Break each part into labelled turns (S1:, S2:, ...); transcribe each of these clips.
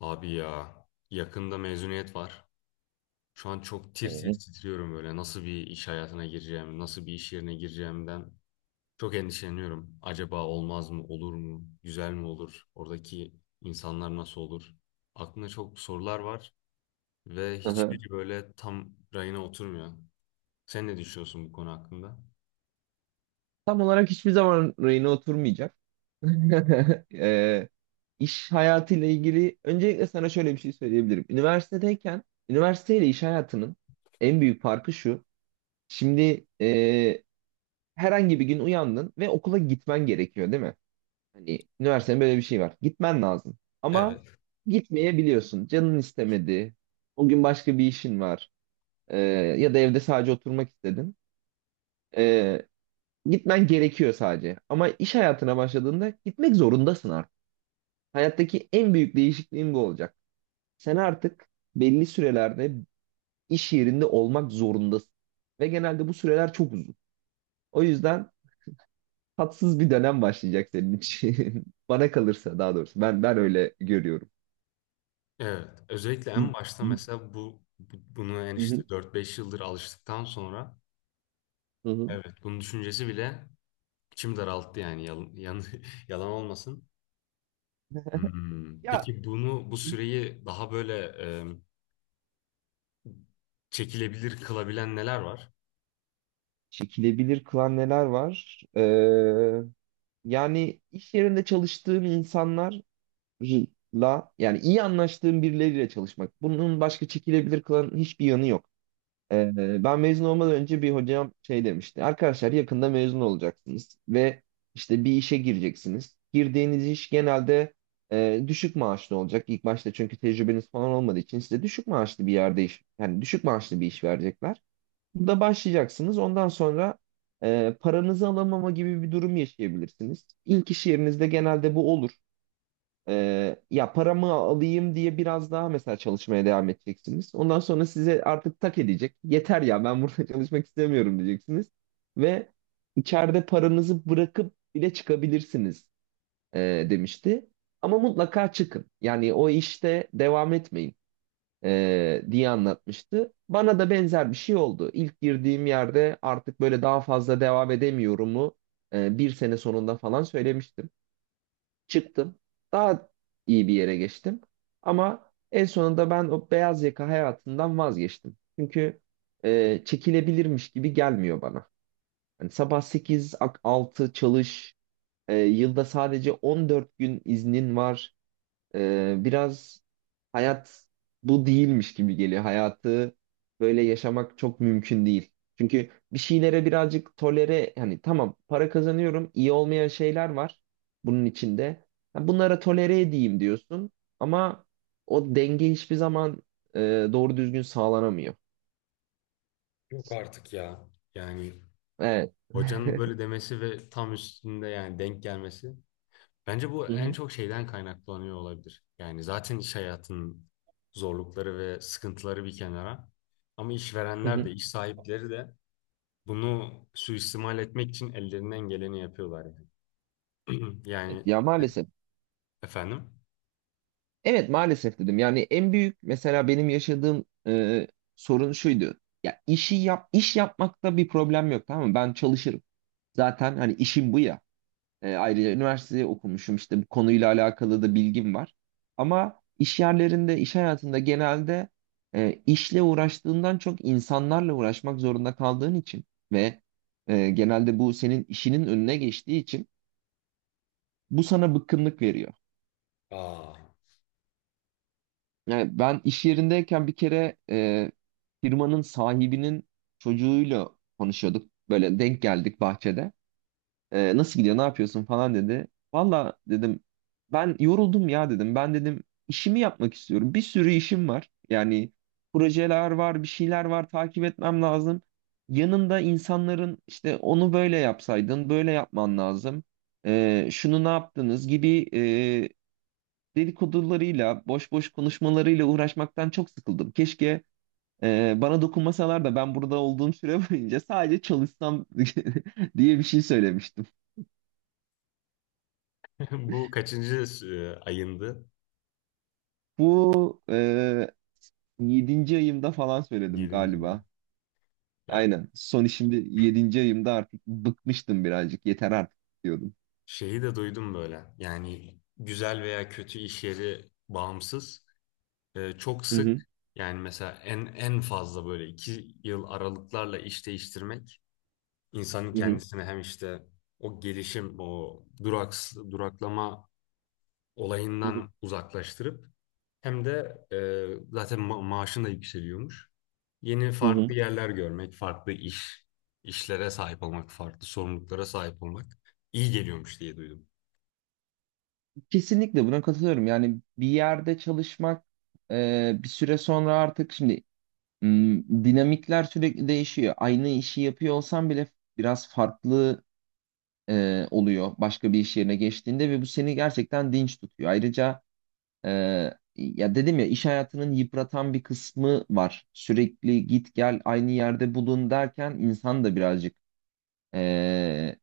S1: Abi ya, yakında mezuniyet var. Şu an çok
S2: Hı
S1: tir tir
S2: hı.
S1: titriyorum böyle. Nasıl bir iş hayatına gireceğim, nasıl bir iş yerine gireceğimden çok endişeleniyorum. Acaba olmaz mı, olur mu, güzel mi olur, oradaki insanlar nasıl olur? Aklımda çok sorular var ve
S2: Hı hı.
S1: hiçbiri böyle tam rayına oturmuyor. Sen ne düşünüyorsun bu konu hakkında?
S2: Tam olarak hiçbir zaman rayına oturmayacak. Eee iş hayatıyla ilgili öncelikle sana şöyle bir şey söyleyebilirim. Üniversitedeyken üniversiteyle iş hayatının en büyük farkı şu. Şimdi herhangi bir gün uyandın ve okula gitmen gerekiyor, değil mi? Hani üniversitede böyle bir şey var. Gitmen lazım. Ama
S1: Evet.
S2: gitmeyebiliyorsun. Canın istemedi. O gün başka bir işin var. Eee, Ya da evde sadece oturmak istedin. Ee, Gitmen gerekiyor sadece. Ama iş hayatına başladığında gitmek zorundasın artık. Hayattaki en büyük değişikliğin bu olacak. Sen artık belli sürelerde iş yerinde olmak zorundasın. Ve genelde bu süreler çok uzun. O yüzden tatsız bir dönem başlayacak senin için. Bana kalırsa daha doğrusu. Ben öyle görüyorum.
S1: Evet. Özellikle
S2: Hı
S1: en başta
S2: hı.
S1: mesela bunu en
S2: Hı hı.
S1: işte 4-5 yıldır alıştıktan sonra
S2: Hı.
S1: evet bunun düşüncesi bile İçim daralttı yani yalan, yalan olmasın.
S2: Ya
S1: Peki bunu bu süreyi daha böyle e, çekilebilir kılabilen neler var?
S2: çekilebilir kılan neler var? Yani iş yerinde çalıştığım insanlar la yani iyi anlaştığım birileriyle çalışmak. Bunun başka çekilebilir kılan hiçbir yanı yok. Ee, Ben mezun olmadan önce bir hocam şey demişti. Arkadaşlar, yakında mezun olacaksınız ve işte bir işe gireceksiniz. Girdiğiniz iş genelde düşük maaşlı olacak. İlk başta, çünkü tecrübeniz falan olmadığı için size düşük maaşlı bir yerde iş, yani düşük maaşlı bir iş verecekler. Burada başlayacaksınız. Ondan sonra paranızı alamama gibi bir durum yaşayabilirsiniz. İlk iş yerinizde genelde bu olur. Ya paramı alayım diye biraz daha mesela çalışmaya devam edeceksiniz. Ondan sonra size artık tak edecek. Yeter ya, ben burada çalışmak istemiyorum diyeceksiniz. Ve içeride paranızı bırakıp bile çıkabilirsiniz, demişti. Ama mutlaka çıkın. Yani o işte devam etmeyin, diye anlatmıştı. Bana da benzer bir şey oldu. İlk girdiğim yerde artık böyle daha fazla devam edemiyorumu bir sene sonunda falan söylemiştim, çıktım. Daha iyi bir yere geçtim. Ama en sonunda ben o beyaz yaka hayatından vazgeçtim. Çünkü çekilebilirmiş gibi gelmiyor bana. Hani sabah 8-6 çalış, yılda sadece 14 gün iznin var. Biraz hayat bu değilmiş gibi geliyor. Hayatı böyle yaşamak çok mümkün değil. Çünkü bir şeylere birazcık tolere, hani tamam, para kazanıyorum, iyi olmayan şeyler var bunun içinde. Ha, bunlara tolere edeyim diyorsun ama o denge hiçbir zaman e, doğru düzgün sağlanamıyor.
S1: Yok artık ya. Yani
S2: Evet.
S1: hocanın böyle demesi ve tam üstünde yani denk gelmesi. Bence bu
S2: Hı
S1: en
S2: hı.
S1: çok şeyden kaynaklanıyor olabilir. Yani zaten iş hayatının zorlukları ve sıkıntıları bir kenara. Ama
S2: Hı
S1: işverenler
S2: hı.
S1: de, iş sahipleri de bunu suistimal etmek için ellerinden geleni yapıyorlar yani.
S2: Evet,
S1: Yani
S2: ya
S1: e,
S2: maalesef.
S1: efendim?
S2: Evet, maalesef dedim. Yani en büyük mesela benim yaşadığım sorun şuydu. Ya işi yap, iş yapmakta bir problem yok, tamam mı? Ben çalışırım. Zaten hani işim bu ya. Ayrıca üniversiteye okumuşum, işte bu konuyla alakalı da bilgim var. Ama iş yerlerinde, iş hayatında genelde işle uğraştığından çok insanlarla uğraşmak zorunda kaldığın için ve genelde bu senin işinin önüne geçtiği için bu sana bıkkınlık veriyor.
S1: Aa.
S2: Yani ben iş yerindeyken bir kere firmanın sahibinin çocuğuyla konuşuyorduk. Böyle denk geldik bahçede. Nasıl gidiyor, ne yapıyorsun falan dedi. Valla dedim, ben yoruldum ya dedim. Ben dedim işimi yapmak istiyorum. Bir sürü işim var. Yani projeler var, bir şeyler var, takip etmem lazım. Yanında insanların işte onu böyle yapsaydın, böyle yapman lazım, şunu ne yaptınız gibi dedikodularıyla, boş boş konuşmalarıyla uğraşmaktan çok sıkıldım. Keşke bana dokunmasalar da ben burada olduğum süre boyunca sadece çalışsam diye bir şey söylemiştim.
S1: Bu kaçıncı ayındı?
S2: Bu 7. ayımda falan söyledim
S1: Yedinci ay.
S2: galiba.
S1: Ya,
S2: Aynen. Son işimde yedinci ayımda artık bıkmıştım birazcık. Yeter artık diyordum.
S1: şeyi de duydum böyle. Yani güzel veya kötü iş yeri bağımsız. E, çok
S2: Hı hı,
S1: sık yani mesela en fazla böyle iki yıl aralıklarla iş değiştirmek insanın
S2: hı hı,
S1: kendisini hem işte o gelişim, o duraks duraklama
S2: hı hı.
S1: olayından uzaklaştırıp hem de zaten maaşın da yükseliyormuş. Yeni
S2: Hı
S1: farklı
S2: hı.
S1: yerler görmek, farklı iş, işlere sahip olmak, farklı sorumluluklara sahip olmak iyi geliyormuş diye duydum.
S2: Kesinlikle buna katılıyorum. Yani bir yerde çalışmak bir süre sonra artık şimdi dinamikler sürekli değişiyor. Aynı işi yapıyor olsan bile biraz farklı oluyor başka bir iş yerine geçtiğinde ve bu seni gerçekten dinç tutuyor. Ayrıca e, ya dedim ya, iş hayatının yıpratan bir kısmı var. Sürekli git gel, aynı yerde bulun derken insan da birazcık e,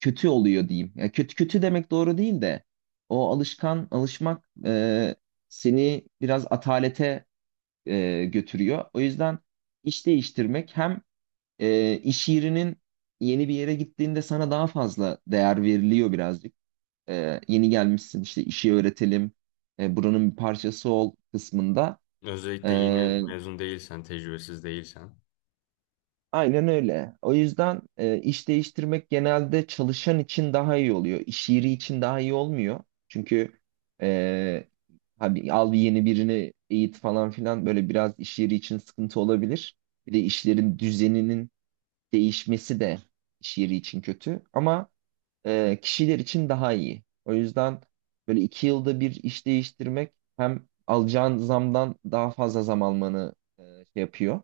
S2: kötü oluyor diyeyim. Ya kötü kötü demek doğru değil de o alışmak seni biraz atalete götürüyor. O yüzden iş değiştirmek, hem iş yerinin yeni bir yere gittiğinde sana daha fazla değer veriliyor birazcık. Yeni gelmişsin işte, işi öğretelim, buranın bir parçası ol kısmında.
S1: Özellikle yeni
S2: E,
S1: mezun değilsen, tecrübesiz değilsen.
S2: aynen öyle. O yüzden iş değiştirmek genelde çalışan için daha iyi oluyor. İş yeri için daha iyi olmuyor. Çünkü e, abi, al bir yeni birini eğit falan filan, böyle biraz iş yeri için sıkıntı olabilir. Bir de işlerin düzeninin değişmesi de iş yeri için kötü. Ama kişiler için daha iyi. O yüzden böyle 2 yılda bir iş değiştirmek, hem alacağın zamdan daha fazla zam almanı şey yapıyor,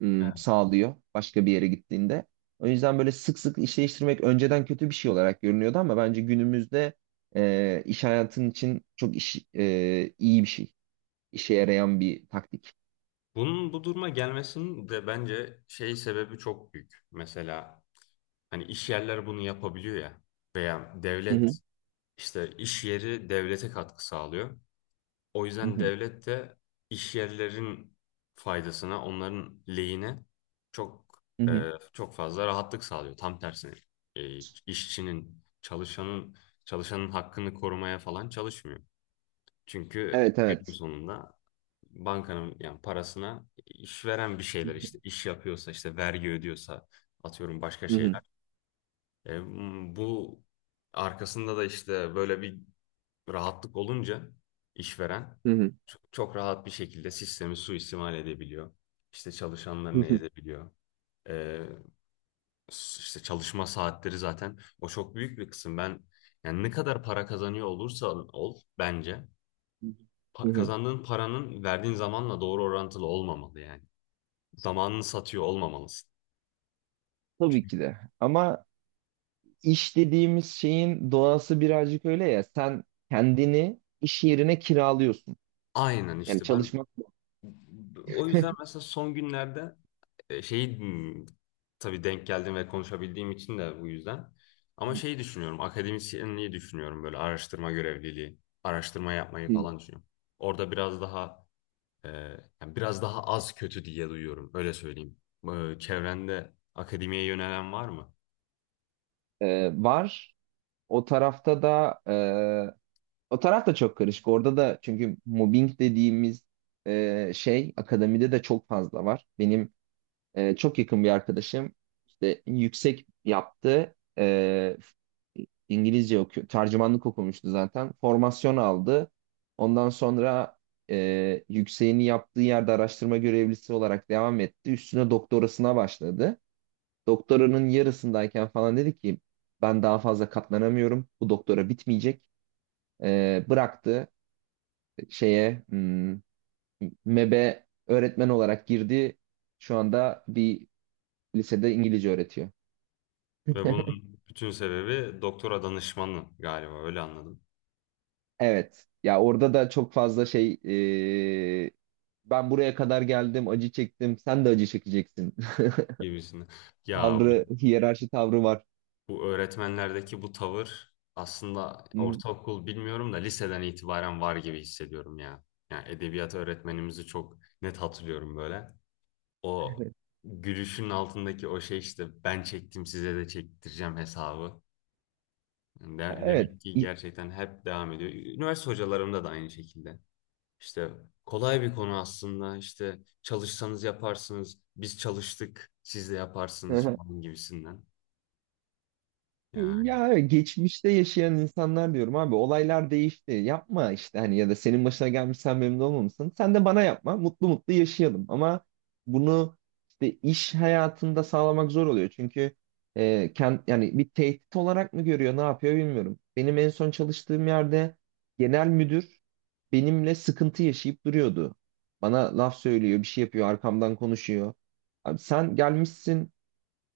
S1: Evet.
S2: sağlıyor başka bir yere gittiğinde. O yüzden böyle sık sık iş değiştirmek önceden kötü bir şey olarak görünüyordu ama bence günümüzde iş hayatın için çok iyi bir şey. İşe yarayan bir taktik.
S1: Bunun bu duruma gelmesinin de bence şey sebebi çok büyük. Mesela hani iş yerleri bunu yapabiliyor ya veya
S2: Hı hı,
S1: devlet işte iş yeri devlete katkı sağlıyor. O
S2: hı
S1: yüzden
S2: hı,
S1: devlet de iş yerlerin faydasına, onların lehine çok
S2: hı hı.
S1: çok fazla rahatlık sağlıyor. Tam tersine e, işçinin, çalışanın hakkını korumaya falan çalışmıyor. Çünkü
S2: Evet,
S1: günün
S2: evet.
S1: sonunda bankanın yani parasına işveren bir
S2: Hı
S1: şeyler işte iş yapıyorsa işte vergi ödüyorsa atıyorum başka
S2: hı,
S1: şeyler. E, bu arkasında da işte böyle bir rahatlık olunca işveren
S2: hı hı,
S1: çok rahat bir şekilde sistemi suistimal edebiliyor. İşte
S2: hı
S1: çalışanlarını
S2: hı,
S1: ezebiliyor. Ee, işte çalışma saatleri zaten o çok büyük bir kısım. Ben yani ne kadar para kazanıyor olursa ol bence
S2: hı hı, hı hı.
S1: kazandığın paranın verdiğin zamanla doğru orantılı olmamalı yani. Zamanını satıyor olmamalısın.
S2: Tabii ki de. Ama İş dediğimiz şeyin doğası birazcık öyle ya. Sen kendini iş yerine kiralıyorsun.
S1: Aynen
S2: Yani
S1: işte ben
S2: çalışmak.
S1: o yüzden mesela son günlerde e, şeyi hmm, tabii denk geldim ve konuşabildiğim için de bu yüzden. Ama şeyi düşünüyorum, akademisyenliği düşünüyorum böyle araştırma görevliliği, araştırma yapmayı falan düşünüyorum. Orada biraz daha e, yani biraz daha az kötü diye duyuyorum, öyle söyleyeyim. E, çevrende akademiye yönelen var mı?
S2: Var. O tarafta da e, O taraf da çok karışık. Orada da, çünkü mobbing dediğimiz şey, akademide de çok fazla var. Benim çok yakın bir arkadaşım işte yüksek yaptı. İngilizce okuyor. Tercümanlık okumuştu zaten. Formasyon aldı. Ondan sonra yükseğini yaptığı yerde araştırma görevlisi olarak devam etti. Üstüne doktorasına başladı. Doktoranın yarısındayken falan dedi ki ben daha fazla katlanamıyorum. Bu doktora bitmeyecek. Bıraktı, şeye hmm, MEB'e öğretmen olarak girdi. Şu anda bir lisede İngilizce öğretiyor.
S1: Ve bunun bütün sebebi doktora danışmanı galiba öyle anladım
S2: Evet. Ya orada da çok fazla şey, e, ben buraya kadar geldim, acı çektim, sen de acı çekeceksin.
S1: gibisini. Ya,
S2: Tavrı, hiyerarşi tavrı var.
S1: bu öğretmenlerdeki bu tavır aslında
S2: Hı.
S1: ortaokul bilmiyorum da liseden itibaren var gibi hissediyorum ya. Yani edebiyat öğretmenimizi çok net hatırlıyorum böyle. O gülüşün altındaki o şey işte ben çektim size de çektireceğim hesabı. Yani
S2: Evet.
S1: demek ki gerçekten hep devam ediyor. Üniversite hocalarımda da aynı şekilde. İşte kolay bir konu aslında. İşte çalışsanız yaparsınız. Biz çalıştık, siz de yaparsınız falan gibisinden. Yani,
S2: Ya evet, geçmişte yaşayan insanlar diyorum abi, olaylar değişti. Yapma işte, hani, ya da senin başına gelmiş, sen memnun olmamışsın. Sen de bana yapma. Mutlu mutlu yaşayalım. Ama bunu işte iş hayatında sağlamak zor oluyor. Çünkü yani bir tehdit olarak mı görüyor ne yapıyor bilmiyorum. Benim en son çalıştığım yerde genel müdür benimle sıkıntı yaşayıp duruyordu. Bana laf söylüyor, bir şey yapıyor, arkamdan konuşuyor. Abi sen gelmişsin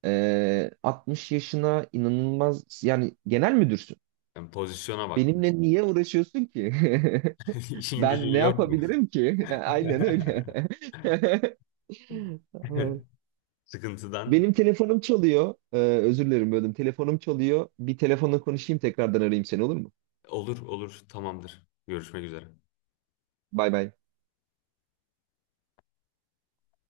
S2: 60 yaşına, inanılmaz, yani genel müdürsün.
S1: yani pozisyona bak.
S2: Benimle niye uğraşıyorsun ki?
S1: İşin
S2: Ben
S1: gücün
S2: ne
S1: yok mu?
S2: yapabilirim ki? Aynen öyle.
S1: Sıkıntıdan.
S2: Benim telefonum çalıyor. Özür dilerim, böldüm. Telefonum çalıyor. Bir telefonla konuşayım, tekrardan arayayım seni, olur mu?
S1: Olur olur, tamamdır. Görüşmek üzere.
S2: Bay bay.